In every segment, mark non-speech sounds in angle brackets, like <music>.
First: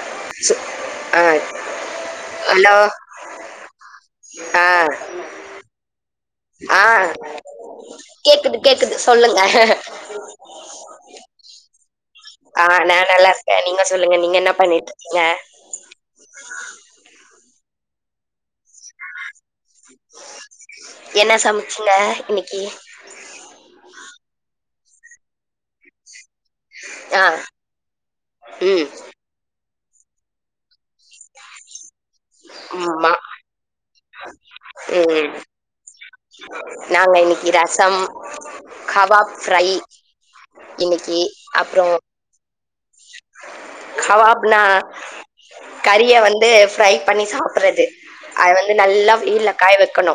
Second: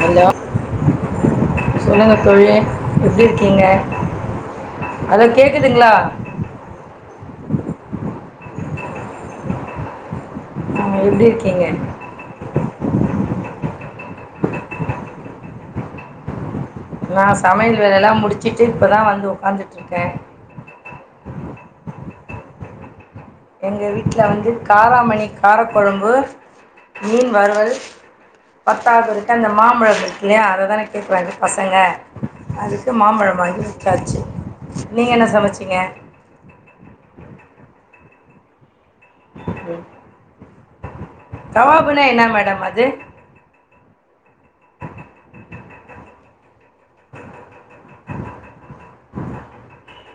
Hello ஆ சொல்லுங்க தோழி ஹலோ எப்டி இருக்கீங்க ஆ ஹலோ கேக்குதுங்ளா ஆ கேக்குது கேக்குது சொல்லுங்க ஆ எப்டி இருக்கீங்க ஆ நா நல்லா இருக்கே நீங்க சொல்லுங்க நீங்க என பண்ணிட்டு இருக்கீங்க நா சமையல் வேலை எல்லா முடிச்சிட்டு இப்பதா வந்து உட்கார்ந்துட்டு இருக்கே என சமைச்சிங்க இன்னைக்கு எங்க வீட்ல வந்து காராமணி காரக்கொழம்பு ஆ மீன் வருவல் ம் பத்தாது அந்த மாம்பழ இருக்கிலய அத தானே கேட்கறாங்க பசங்க அதுக்கு மா மாம்பழோ வாங்கி டாசி நீங்க என்ன ம் சமச்சிங்க நாங்க இன்னைக்கு ரசம் கபாப் ஃப்ரை ம். இன்னைக்கு அப்றோ என்னா மேடம் அது கவாப் னா கறிய வந்து ஃப்ரை பண்ணி சாப்பறது அத வந்து நல்லா வெயில்ல காய வைக்கணு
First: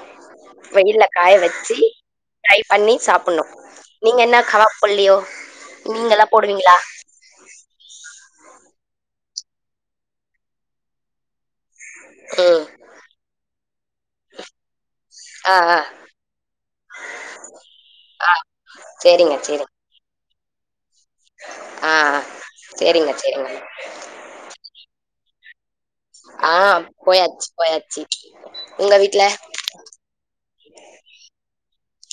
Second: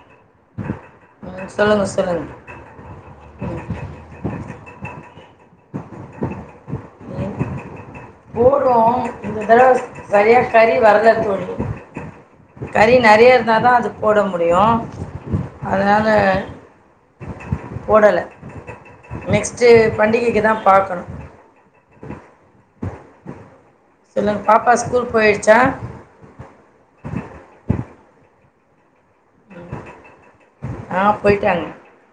வெயில்ல காய ம், வச்சு சொல்லுங்க சொல்லுங்க பண்ணி சாப்பிடணு நீங்க என்ன கபாப் போல்லையோ நீங்க எல்லா போடுவீங்களா போட்றோ இந்த தடவ சரியா கறி வரல தோழி ம் கறி நெறைய இருந்தாதா அது போட முடியு ஆ ஆ அதுனால போடல ஆ சேரிங்க நெக்ஸ்ட்டு சேரிங்க பண்டிகைக்கு தா பாக்கணு ஆ சேரிங்க சேரிங்க சொல்லுங் பாப்பா ஸ்கூல் போய்ட்சா ஆ போயாச்சி போயாச்சி உங்க வீட்ல ஆ போயிட்டாங்க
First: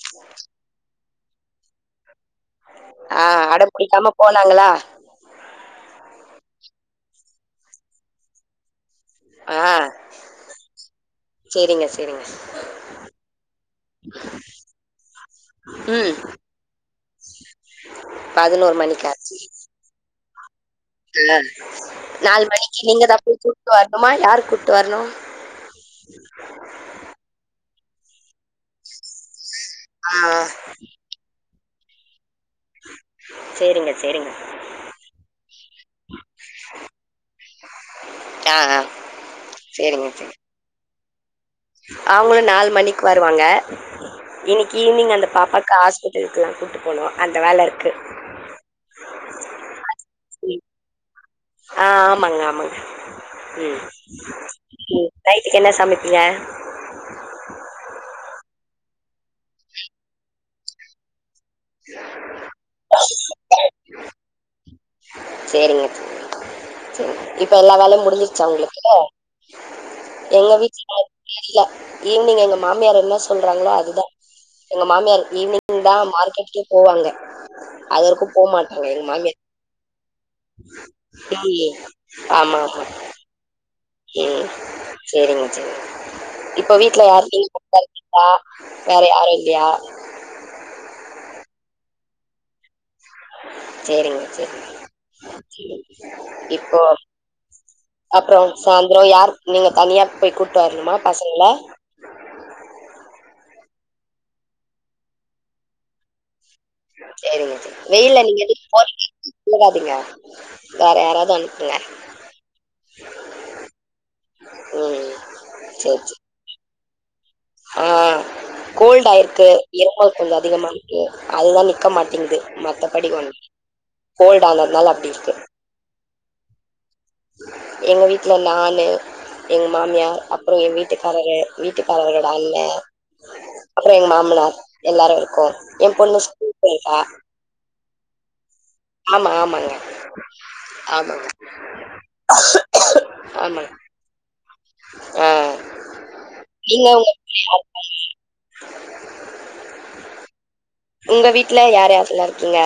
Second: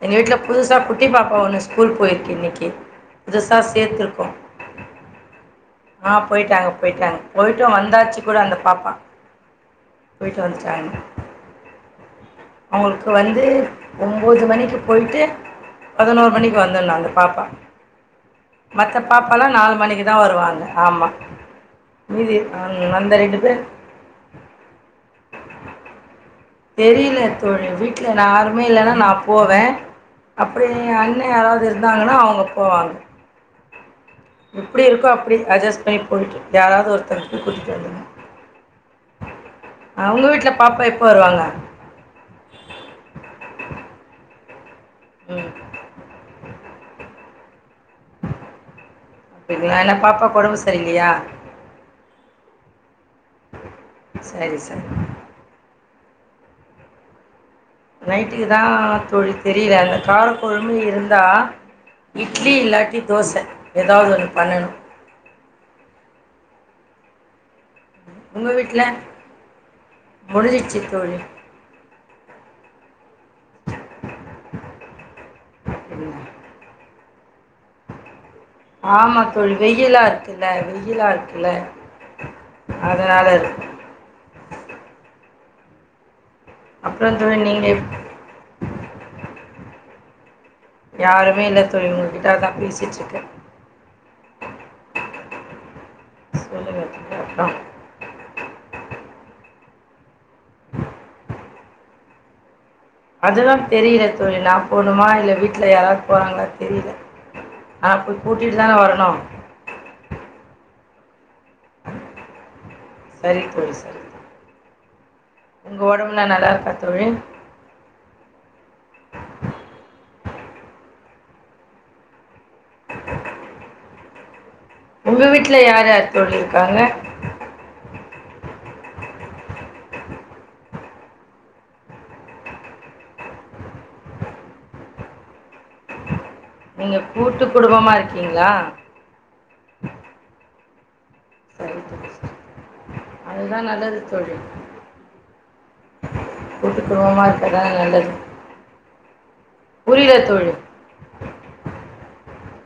எங்க வீட்ல புதுசா குட்டி பாப்பா ஒன்னு ஸ்கூல் போய்ருக்கு இன்னைக் கி ஆ புதுசா அடம் பிடிக்காம சேர்த்துருக்கோ <unintelligible> ஆ போயிட்டாங்க போயிட்டாங்க போய்டு வந்தாச்சு கூட அந்த பாப்பா ஆ போய்ட்டு வந்துட்டாங்க சேரிங்க சேரிங்க அவுங்களுக்கு வந்து ஒன்பது மணிக்கு போயிட்டு ம் பதினோரு மணிக்கு வந்தனு அந்த பாப்பா மத்த மணிக்கா பாப்பாலா நாலு மணிக்கு தா வருவாங்க ஆமா. ம் மீதி நாலு மணிக்கு ம் அந்த நீங்கதா போய் பேர் கூட்டு வரணுமா யாரு கூட்டு வரணு தெரியில தோழி யாருமே இல்லைனா நா போவே ஆ ஆ அப்டி எ அண்ண யாராவது இருந்தாங்கனா அவுங்க போவாங் சேரிங்க சேரிங்க எப்டி இருக்கோ அப்டி அட்ஜஸ்ட் பண்ணி போய்ட்டு யாராவது ஒருத்தர் கூட்டிட்டு வந்துரு ஆ ஆ சேரிங்க அவுங்க வீட்ல பாப்பா எப்ப வருவாங்க அவுங்களு நாலு மணிக்கு வருவாங்க இன்னைக்கு ஈவினிங் அந்த ம். பாப்பாக்கு ஹாஸ்பிட் இருக்கு அங்க கூப்ட்டு போனு அந்த வேல இருக்கு எதுனான்ன பாப்பாக்கு ஒடம்பு ம் சரி இல்லையா ஆ ஆமாங்க ஆமாங்க ம் சரி, சரி. ம் நைட்டுக்கு என்ன சமைப்பீங்க நைட்டுக்கு தா தோழி தெரில அந்த கார கொழம்பு இருந்தா இட்லி இல்லாட்டி தோச எதாவது ஒன்னு பண்ணணு சேரிங்க தோழி சரி இப்ப எல்லா வேலையு மு முஞ்சிச்சா உங்க உங்களுக்கு வீட்ல? எங்க முடிஞ்சிச்சு வீட்ல தோழி இல்ல ஈவினிங் எங்க மாமியார் என்ன சொல்றாங்களோ அதுதா எங்க மாமியார் ஈவினிங் ஈவினிங் தா மார்க்கெட்கே போவாங்க அதற்கு ஆமா தோழி வெயிலா இருக்குல்ல வெயிலா இருக்குல்ல ம் ஆமா ஆமா அதனால இருக்கும் ம் சரிங்க சரிங்க இப்ப வீட்ல அப்புறோ யாரு <inaudible> தோழி நீங்க குத்தனுப்பி த வேற யாரு இல்லையா யாருமே இல்ல தோழி உங்ககிட்ட அதா பேசிட்ருக்க சேரிங்க சேரி இப்போ சொல்லுங்க தோழி அப்புறோ அப்றோ சாந்த்ரோ யார் நீங்க தனியா போய் கூட்டு வரணுமா பசங்கள அதுதா தெரில தோழி நா போணுமா இல்ல வீட்ல யாராது போறாங்கலா சரிங்க தோழி வெயில்ல நீங்க எதுக் தானே வரணு போறிங்கே போகாதீங்க வேற யாராவது அனுப்புங்க சரி தோழி சரி தோழி. ம் உங்க சேரி சேரி ஒடம்புலா நல்லா இருக்கா தோழி ஆ கோல்ட் ஆயிருக்கு இருமல் கொஞ்ச அதிகமாருக்கு அதுதா நிக்க மாட்டிங்குது மத்த படி <inaudible> கோல்டு ஆனதுனால அப்டி உங்க இருக்கு வீட்ல யார் யார் தோழி இருக்காங்க எங்க வீட்ல நானு எங்க மாமியார் அப்றோ எ வீட்டுக்காரர் வீட்டுக்கார அண்ண அப்றோ எங்க மாம்னார் எல்லாரு இருக்கோ எ பொண்ணு நீங்க போயிருக்கா கூட்டு குடும்பமா இருக்கீங்களா ஆமா ஆமாங்க ஆமாங்க சரி <inaudible> அதுதா ஆமாங்க நல்லது தோழி ஆ கூட்டு நீங்க உங்க குடும்பமா இருப்பதா நல்லது புரில தோழி உங்க வீட்ல யார் யார்லா இருக்கீங்க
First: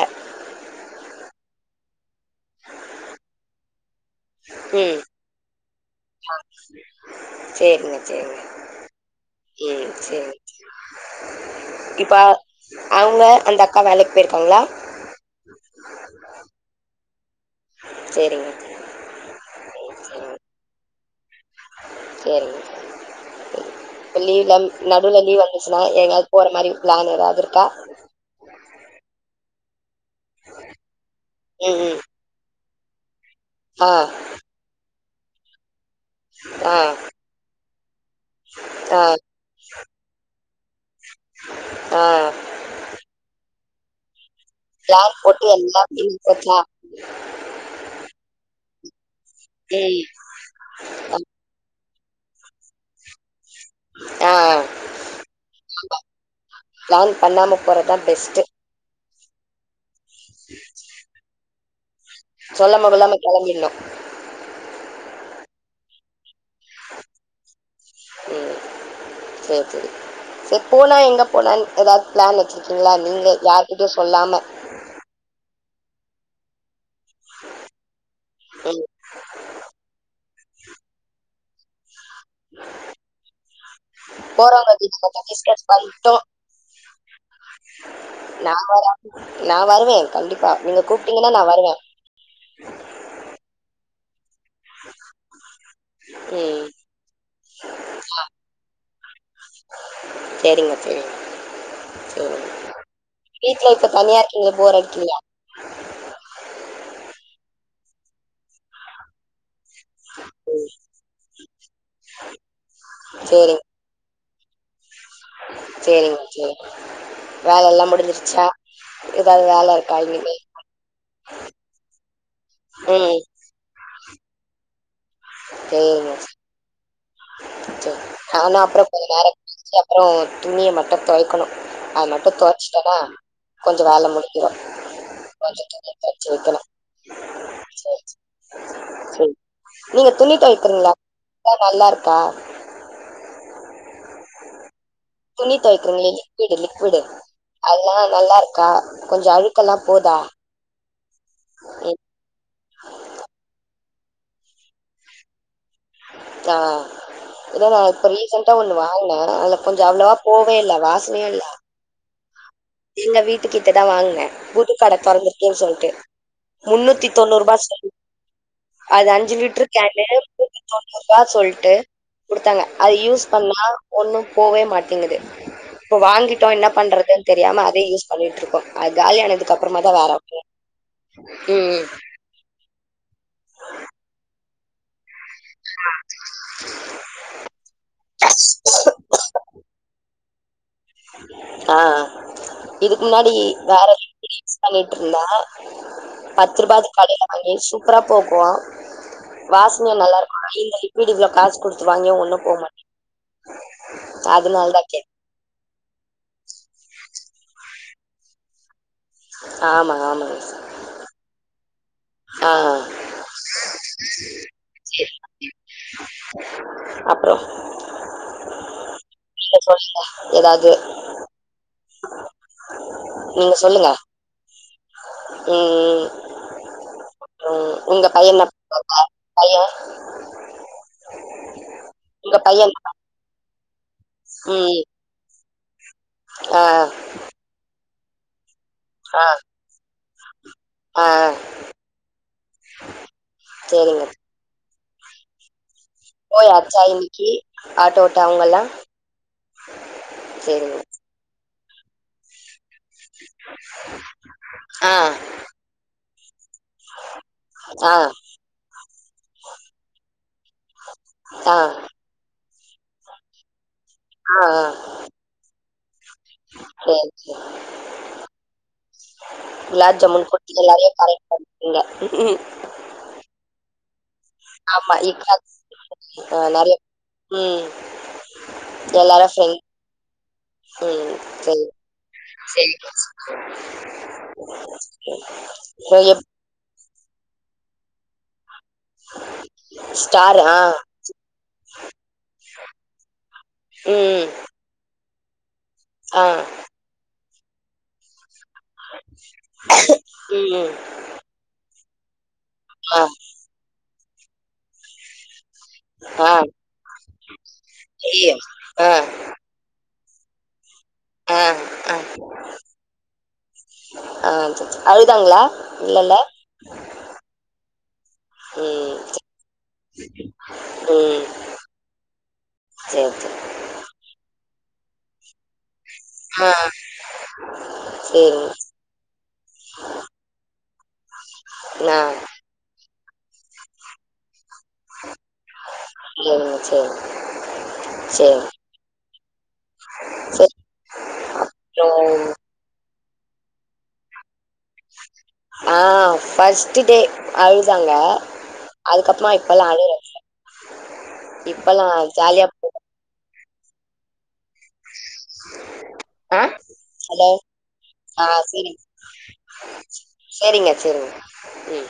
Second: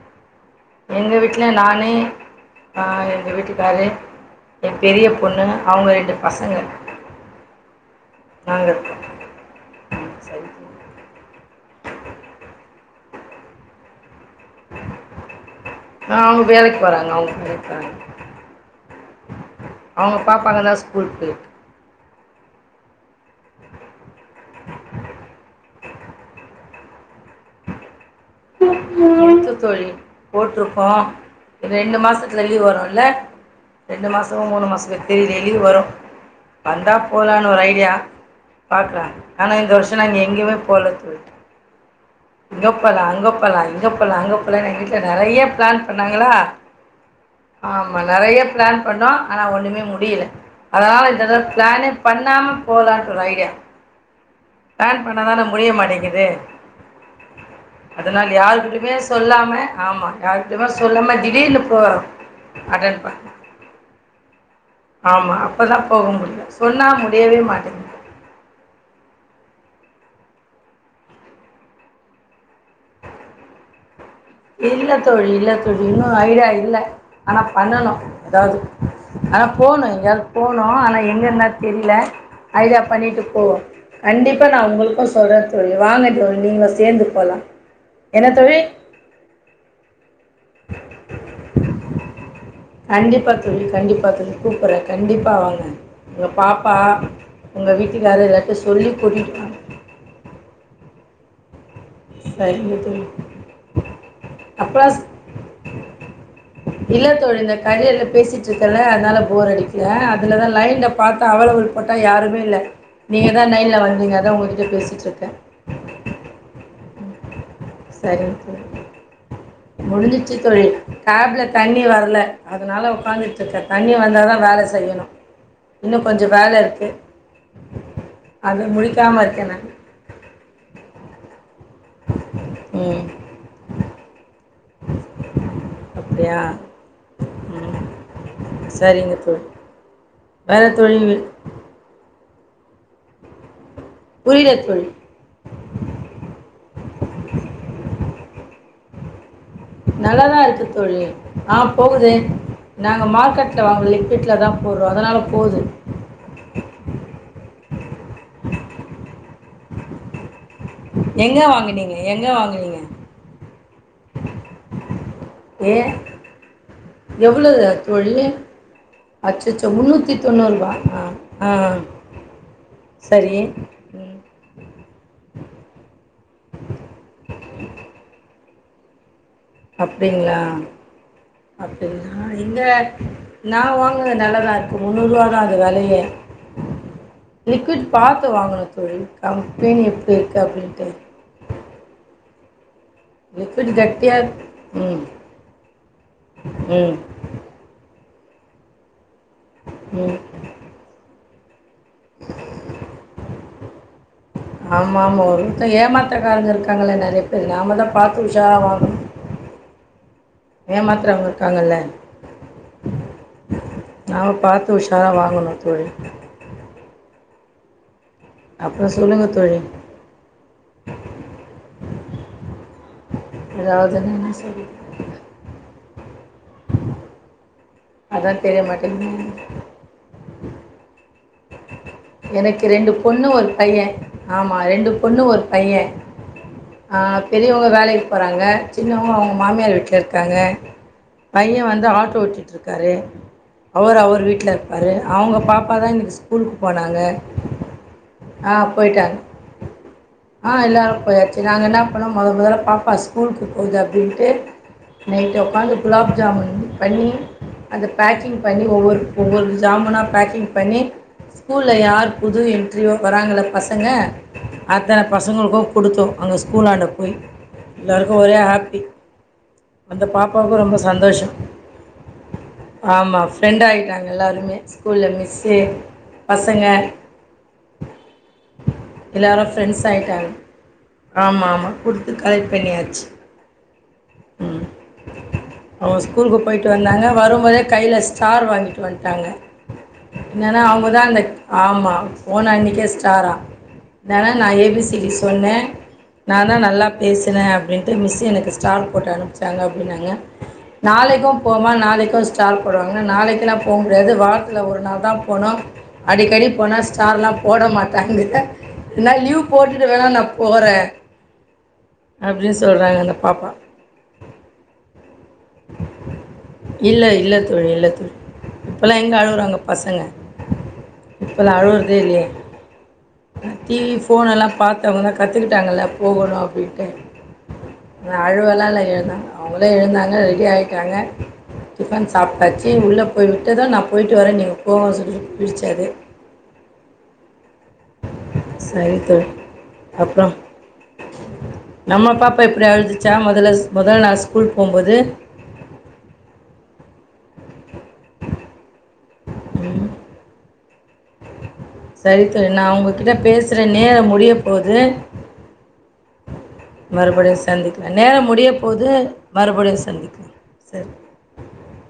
எங்க வீட்ல நானு அ எங்க வீட்டுக்காரு எ ம் பெரிய பொண்ணு அவுங்க ரெண்டு பசங்க சேரிங்க சேரிங்க நாங்க இருக்கோ இ சரி சரி இப்ப அவுங்க அந்த அக்கா வேலைக்கு போய்ருக்காங்களா ஆ அவுங்க வேலைக்கு போறாங்க அவுங்க வேலைக்கு போறாங்க சேரிங்க அவுங்க பாப்பாங்கல ஸ்கூலுக்கு சேரிங்க சேரிங்க லீவ்ல நடுல லீவ் வந்துச்சு னா எங்காவது போற மாரி பிளான் ஏதாவது இருக்கா வித்து தொலையும் போட்டிருப்போம் ம் ரெண்டு ம் மாசத்துல லீவு வரும் இல்ல ஆ ரெண்டு மா சம் மூணு மாசம் தெரிய வரும் ஆ வந்தா போலாம்னு ஒரு ஐடியா பாக்குற ஆ ஆனா இந்த வருஷம் நாங்க எங்கயுமே போல தோழி ஆ இங்க போலாம் அங்க போலா இங்க போலாம் அங் போலா எங்க வீட்டல பிளான் நறைய போட்டு பிளான் எல்லாம் லீவ் பண்ணாங்களா போச்சா ஆமா நறையா பிளான் பண்ணோம் ஆனா ஒண்ணுமே ம் முடியல அதனால இந்தடவ பிளானே பண்ணாம போலான்ட்டு ஒரு ஐடியா ஆ பிளான் பண்ணதானே முடிய மாட்டேங்குது பிளான் பண்ணாம அதனால யாருகிட்டயுமே சொல்லாம ஆமா யாருக்கிட்டையுமே சொல்லாம திடீர்னு போறோ சொல்லாம அட்டன் கொல்லாம பண்ண கிளம்பிறலாம் ஆமா அப்போ தான் போக முடியும் சொன்னா முடியவே மாட்டேங்குது ம் சேர் சேரி சேர் போலா எங்க போலான்னு ஏதாவது பிளான் வச்சிருக்கீங்களா நீங்களே யார்கிட்டயும் சொல்லாம இல்ல தோழி இல்ல தோழி இன்னும் ஐடியா இல்ல ஆனா பண்ணணும் ஏதாவது ம் ஆனா போணும் எங்கயாது போனும் ஆனா எங்கேனு தான் தெரில ஐடியா பண்ணிட்டு போவோம் கண்டிப்பா நான் போகிறவங்க கிட்ட உங்களுக்கும் மட்டும் சொல்றேன் டிஸ்கஸ் தோழி வாங்க பண்ணிட்டோம் தோழி நீங்க சேர்ந்து போலாம் என்ன தோழி நான் வர நான் வருவேன் கண்டிப்பா நீங்க கூப்பிட்டீங்கன்னா நான் வருவேன் கண்டிப்பா தோழி கண்டிப்பா தோழி கூப்பறேன் கண்டிப்பா வாங்க உங்க ம் பாப்பா உங்கள் வீட்டுக்காரு எல்லார்ட்டையும் சொல்லி கூட்டிட்டு வாங்க சேரிங்க தோழி சேரி சரிங்க தோழி வீட்ல இப்ப தனியா இருக்கீங்க போர் அப்புறம் அடிக்கலயா இல்ல தோழி இந்த கரியால பேசிட்டு இருக்கல அதனால போர் அடி ஏ அதுலதான் லைன்ல பார்த்தா அவைலபிள் போட்டா யாருமே இல்ல நீங்க தான் சேரிங்க லைன்ல வந்தீங்க அதான் உங்ககிட்ட பேசிட்டு இருக்கேன் சேரிங்க சேரி வேலல்லாம் முடிஞ்சிருச்சா ஏதாவது வேல இருக்கா முடிஞ்சுச்சு இனிமே தோழி டேப்ல தண்ணி வரல அதனால ம் உட்காந்து ட்டு இருக்க தண்ணி வந்தால் தான் வேலை செய்யணும் இன்னும் கொஞ்சோ வேல இருக்கு கொஞ்சோ ஆனா அது அப்பறம் கொஞ்ச முடிக்காம நேரம் இருக்கேன் நான் கலுச்சி அப்றோம் துணிய மட்டும் துவைக்கணும் அது மட்டும் தோச்சிட்டேன்னா ம் கொஞ்சோ வேல முடிஞ்சிடும் கொஞ்சம் துணி தொவச்சி அப்படியா வைக்கனும் ம் சேர் சேரி சரிங்க சேர் தோழி நீங்க துணி வேற துவிக்கிறீர்களா தோழி ல்லா நல்லா இருக்கா புரியல தோழி துணி துவைக்கிறோங்களே லிக்விடு லிக்விடு அதெல்லாம் நல்லா இருக்கா கொஞ்சம் அழு நல்லாதான் இருக்கு தோழி ஆ ம் போகுதே நாங்க மார்க்கெட்ல வாங்கல லிப்பட்ல தான் போடுறோம் அதனால போகுது ஆ இதா நா இப்ப ரீசண்டா ஒண்ணு வாங்குனே அதுல கொஞ்சோ அவ்ளவா போவே இல்ல வாசனையே எங்க இல்ல வாங்கினீங்க எங்க வாங்கனீங்க எங்க வீட்டுக்கிட்ட தா வாங்ன புது கட துறந்துர்க்கேன் ஏ சொல்ட்டு முன்னூத்தி தொன்னூருபா எவ்வளவு செ தோழி அது அஞ்சு லிட்ரு அச்சச்சோ கேனுு முந்நூற்றி தொண்ணூறுபா <inaudible> தொண்ணு ஆ ரூபா ஆ சொல்ட்டு குடுத்தாங்க அது யூஸ் சரி பண்ணா ம் ஒண்ணும் போவே மாட்டேங்குது போ வாங்கிட்டோ என்னா பண்றதுன் தெரியாம அதே யூஸ் பண்ணிட்ருக்கோ அது காலியானதுக்கப்றமா தா வேறவ் கே ம்ம் ஆ இங்க நா வாங்குது நல்லதா இருக்க முன்னூருவா தா அத் வேலைய லிக்விட் பாத்து வாங்கனு தோழி கம்ப்ளைன் இப்பு கப்புள் தோய் ஆஆ இதுக்கு முன்னாடி லிக்விட் வேற <inaudible> கட்டியாக ம் பண்ணிட்ருந்தா பத்து ரூபா அது ம் கடைல அய்லேஷ் சூப்பரா போகு வாஸ்னே ம் நல்லார்க்கு <inaudible> இந்த லிக்வீடு இவ்ளோ காஸ் குடுத்து வாங்யு உள்ள போமாட்டிக் அதுனால்தா கே ஏமாத்தக்காரங்க இருக்காங்கள நெறையா பேர் நாம தா பாத்து உஷாராவ்னும் ஆமாம் ஆமாங்க சார் ஏமாத்துறவ்ங்க இருக்காங்கல்ல ஆ நாம பாத்து உஷாரா வாங்கணு தோழி அப்றோ அப்புறம் சொல்லுங்க இல்ல தோழி. சொல்லில ஏதாவ்து ஏதாவ்துன்னா என்ன சொல் உம்உ யவ் உங்க அதான் பையனப் தெரிய மாட்டேங்குது. உங்க பையன் எனக்கு என்ன ரெண்டு பண்றாங்க? பொண்ணு ஒரு பைய ஆமா ரெண்டு பொண்ணு ஒரு பையன் ஆஅவ் ஆ பெரியவ்ங்க வேலைக் போறாங்க சின்னவங்ளு ஆ அவங்க மாமியார் வீட்ல இருக்காங்க ஆ பையன் வந்து ஆட்டோ ஓட்டிட்ருக்காரு அவர் சரிங்க அவர் வீட்ல இருப்பரு அவ்ங்க பாப் ப்பதா இன்னிக்கு போய் ஸ்கூலுக்கு அச்சா நாங்க இன்னைக்கு ஆட்டோ ஓட்ட ஆ அவங்கெல்லாம் போய்ட்டாங் ஆ சரிங்க எல்லார் போயாச்சே நாங்க என்னா பண்ணோம் மொத முதல்ல பாப்பா ஸ்கூல்க்கு பொய்தா அப்டின்ட்டு ஆ நைட்டு உக்காந்து குலாப் ஜாமுன் பண்ணி அந்த ஆ பேக்கிங் பண்ணி ஒவ்வொர் ஒவ்வொரு ஜாமுனா பேக்கிங் பண்ணி ஆ கூல்ல ஆ யார் புது என்ட்ரியோ வராங்கள பசங்க ஆ ஆ அதா பசங்களுக்கோ குடுத்தோ அங்க ஸ்கூலாண்ட சரி போய் லருக்கு ஒரே ஹாப்பி லாப் அந்த ஜாமுன் பாப்பாவுக்கும் ரொம்ப கொட்டில்லாரே கரேட் பண்ட்டீங்க ஆமா ஃப்ரெண்ட் ஆய்ட்டாங் எல்லாருமே ஆமா ஸ்கூல்ல இக்கா மிஸ்ஸே ஆ நற்யா ம் எல்லாரும் எல்லாரு ஃப்ரெண்ட் ஃப்ரெண்ஸ ஆய்ட்டாவு ம் ஆமா ஆமா குடுத்து கலட் சரி பண்ணியாச்சு ம் அவு இப்போ எப் ஸ்கூல்க்கு போய் ட்ரு வந்தாங்க வரும்போதே கைல ஸ்டார் வாங்கிட்டு வந்ட்டாங்க ஸ்டார் ஆ இன்னன்னா அவ்ன் முதான்தக் ஆமா ஃபோன் அன்னிக்கே ஸ்டாரா ம் நனால் நா ஏ பி சி டி சொன்னே ஆ நா தா நல்லா பேசுறே அப்டின்ட்டு மிஸ்ஸு எனக்குஸ் ஸ்டால் போட்டு அனுப்ச்சாங்க அப்படின்னாங்க ம் நாளைக்கு போமா நாளைக்கோள்ட் தால் ஆ போடுவாங்ன நாளைக்கெலா போ முடியாது வார்த்துல ஒரு நாள் தா போனோ ஆ அடிக்கடி போனா ஸ்டார்லா போட ஐயோ மாட்டாங்குதே ஆ இந்தா ல்யூவ் போட்டுட்டு வேணா நா போறே ஆ ஆ அப்டின்னு சொல்றாங்க அந்த பாப்பா ஆ அழுதாங்ளா இல்ல இல்ல தோழி இல்ல தோழி ம் இப்பெல்லா எங்க அழுவுறாங்க பசங்க இப்பெல்லா அழுவுறதே இல்லையே சேர் சேரி டிவி போன்ல்லா பாத்து அவுங்க தா கத்துக்கிட்டாங்கல்ல போகணு ஆ அப்டின்ட்டு நா சரி அழுவலா இல்ல எழுந்தாங்க அவுங்களே எழுந்தாங்க ரெ டி ஆயிட்டாங்க ஆ டிஃபன் சாப்ட்டாச்சு உள்ள போய் விட்டுதா நா போயிட்டு வரே நீ உக் போக சொல்ட்டு பிடிச்சது சரிங்க சரி சரி செரி தோழி அப்றோ சரி நம்ம அப்புறம் பாப்பா இப்டி அழுதுச்சா மொதல்ல மொத நாள் ஸ்கூல் போம்போது ஆ ஃபர்ஸ்ட் டே அழுதாங்க அதுக்கப்றமா இப் ப்பலா ம், அழுவுறது இல்ல செரி தோழி நா ஒங்ககிட்ட பேசுறே நேரோ முடிய போது ஆ ஹலோ சந்திக்கலாம் ஆ நேரம் முடிய சேரிங் போது மறுபடியும் சந்திக்கலாம் சேரிங்க சரி சேரிங்க ம்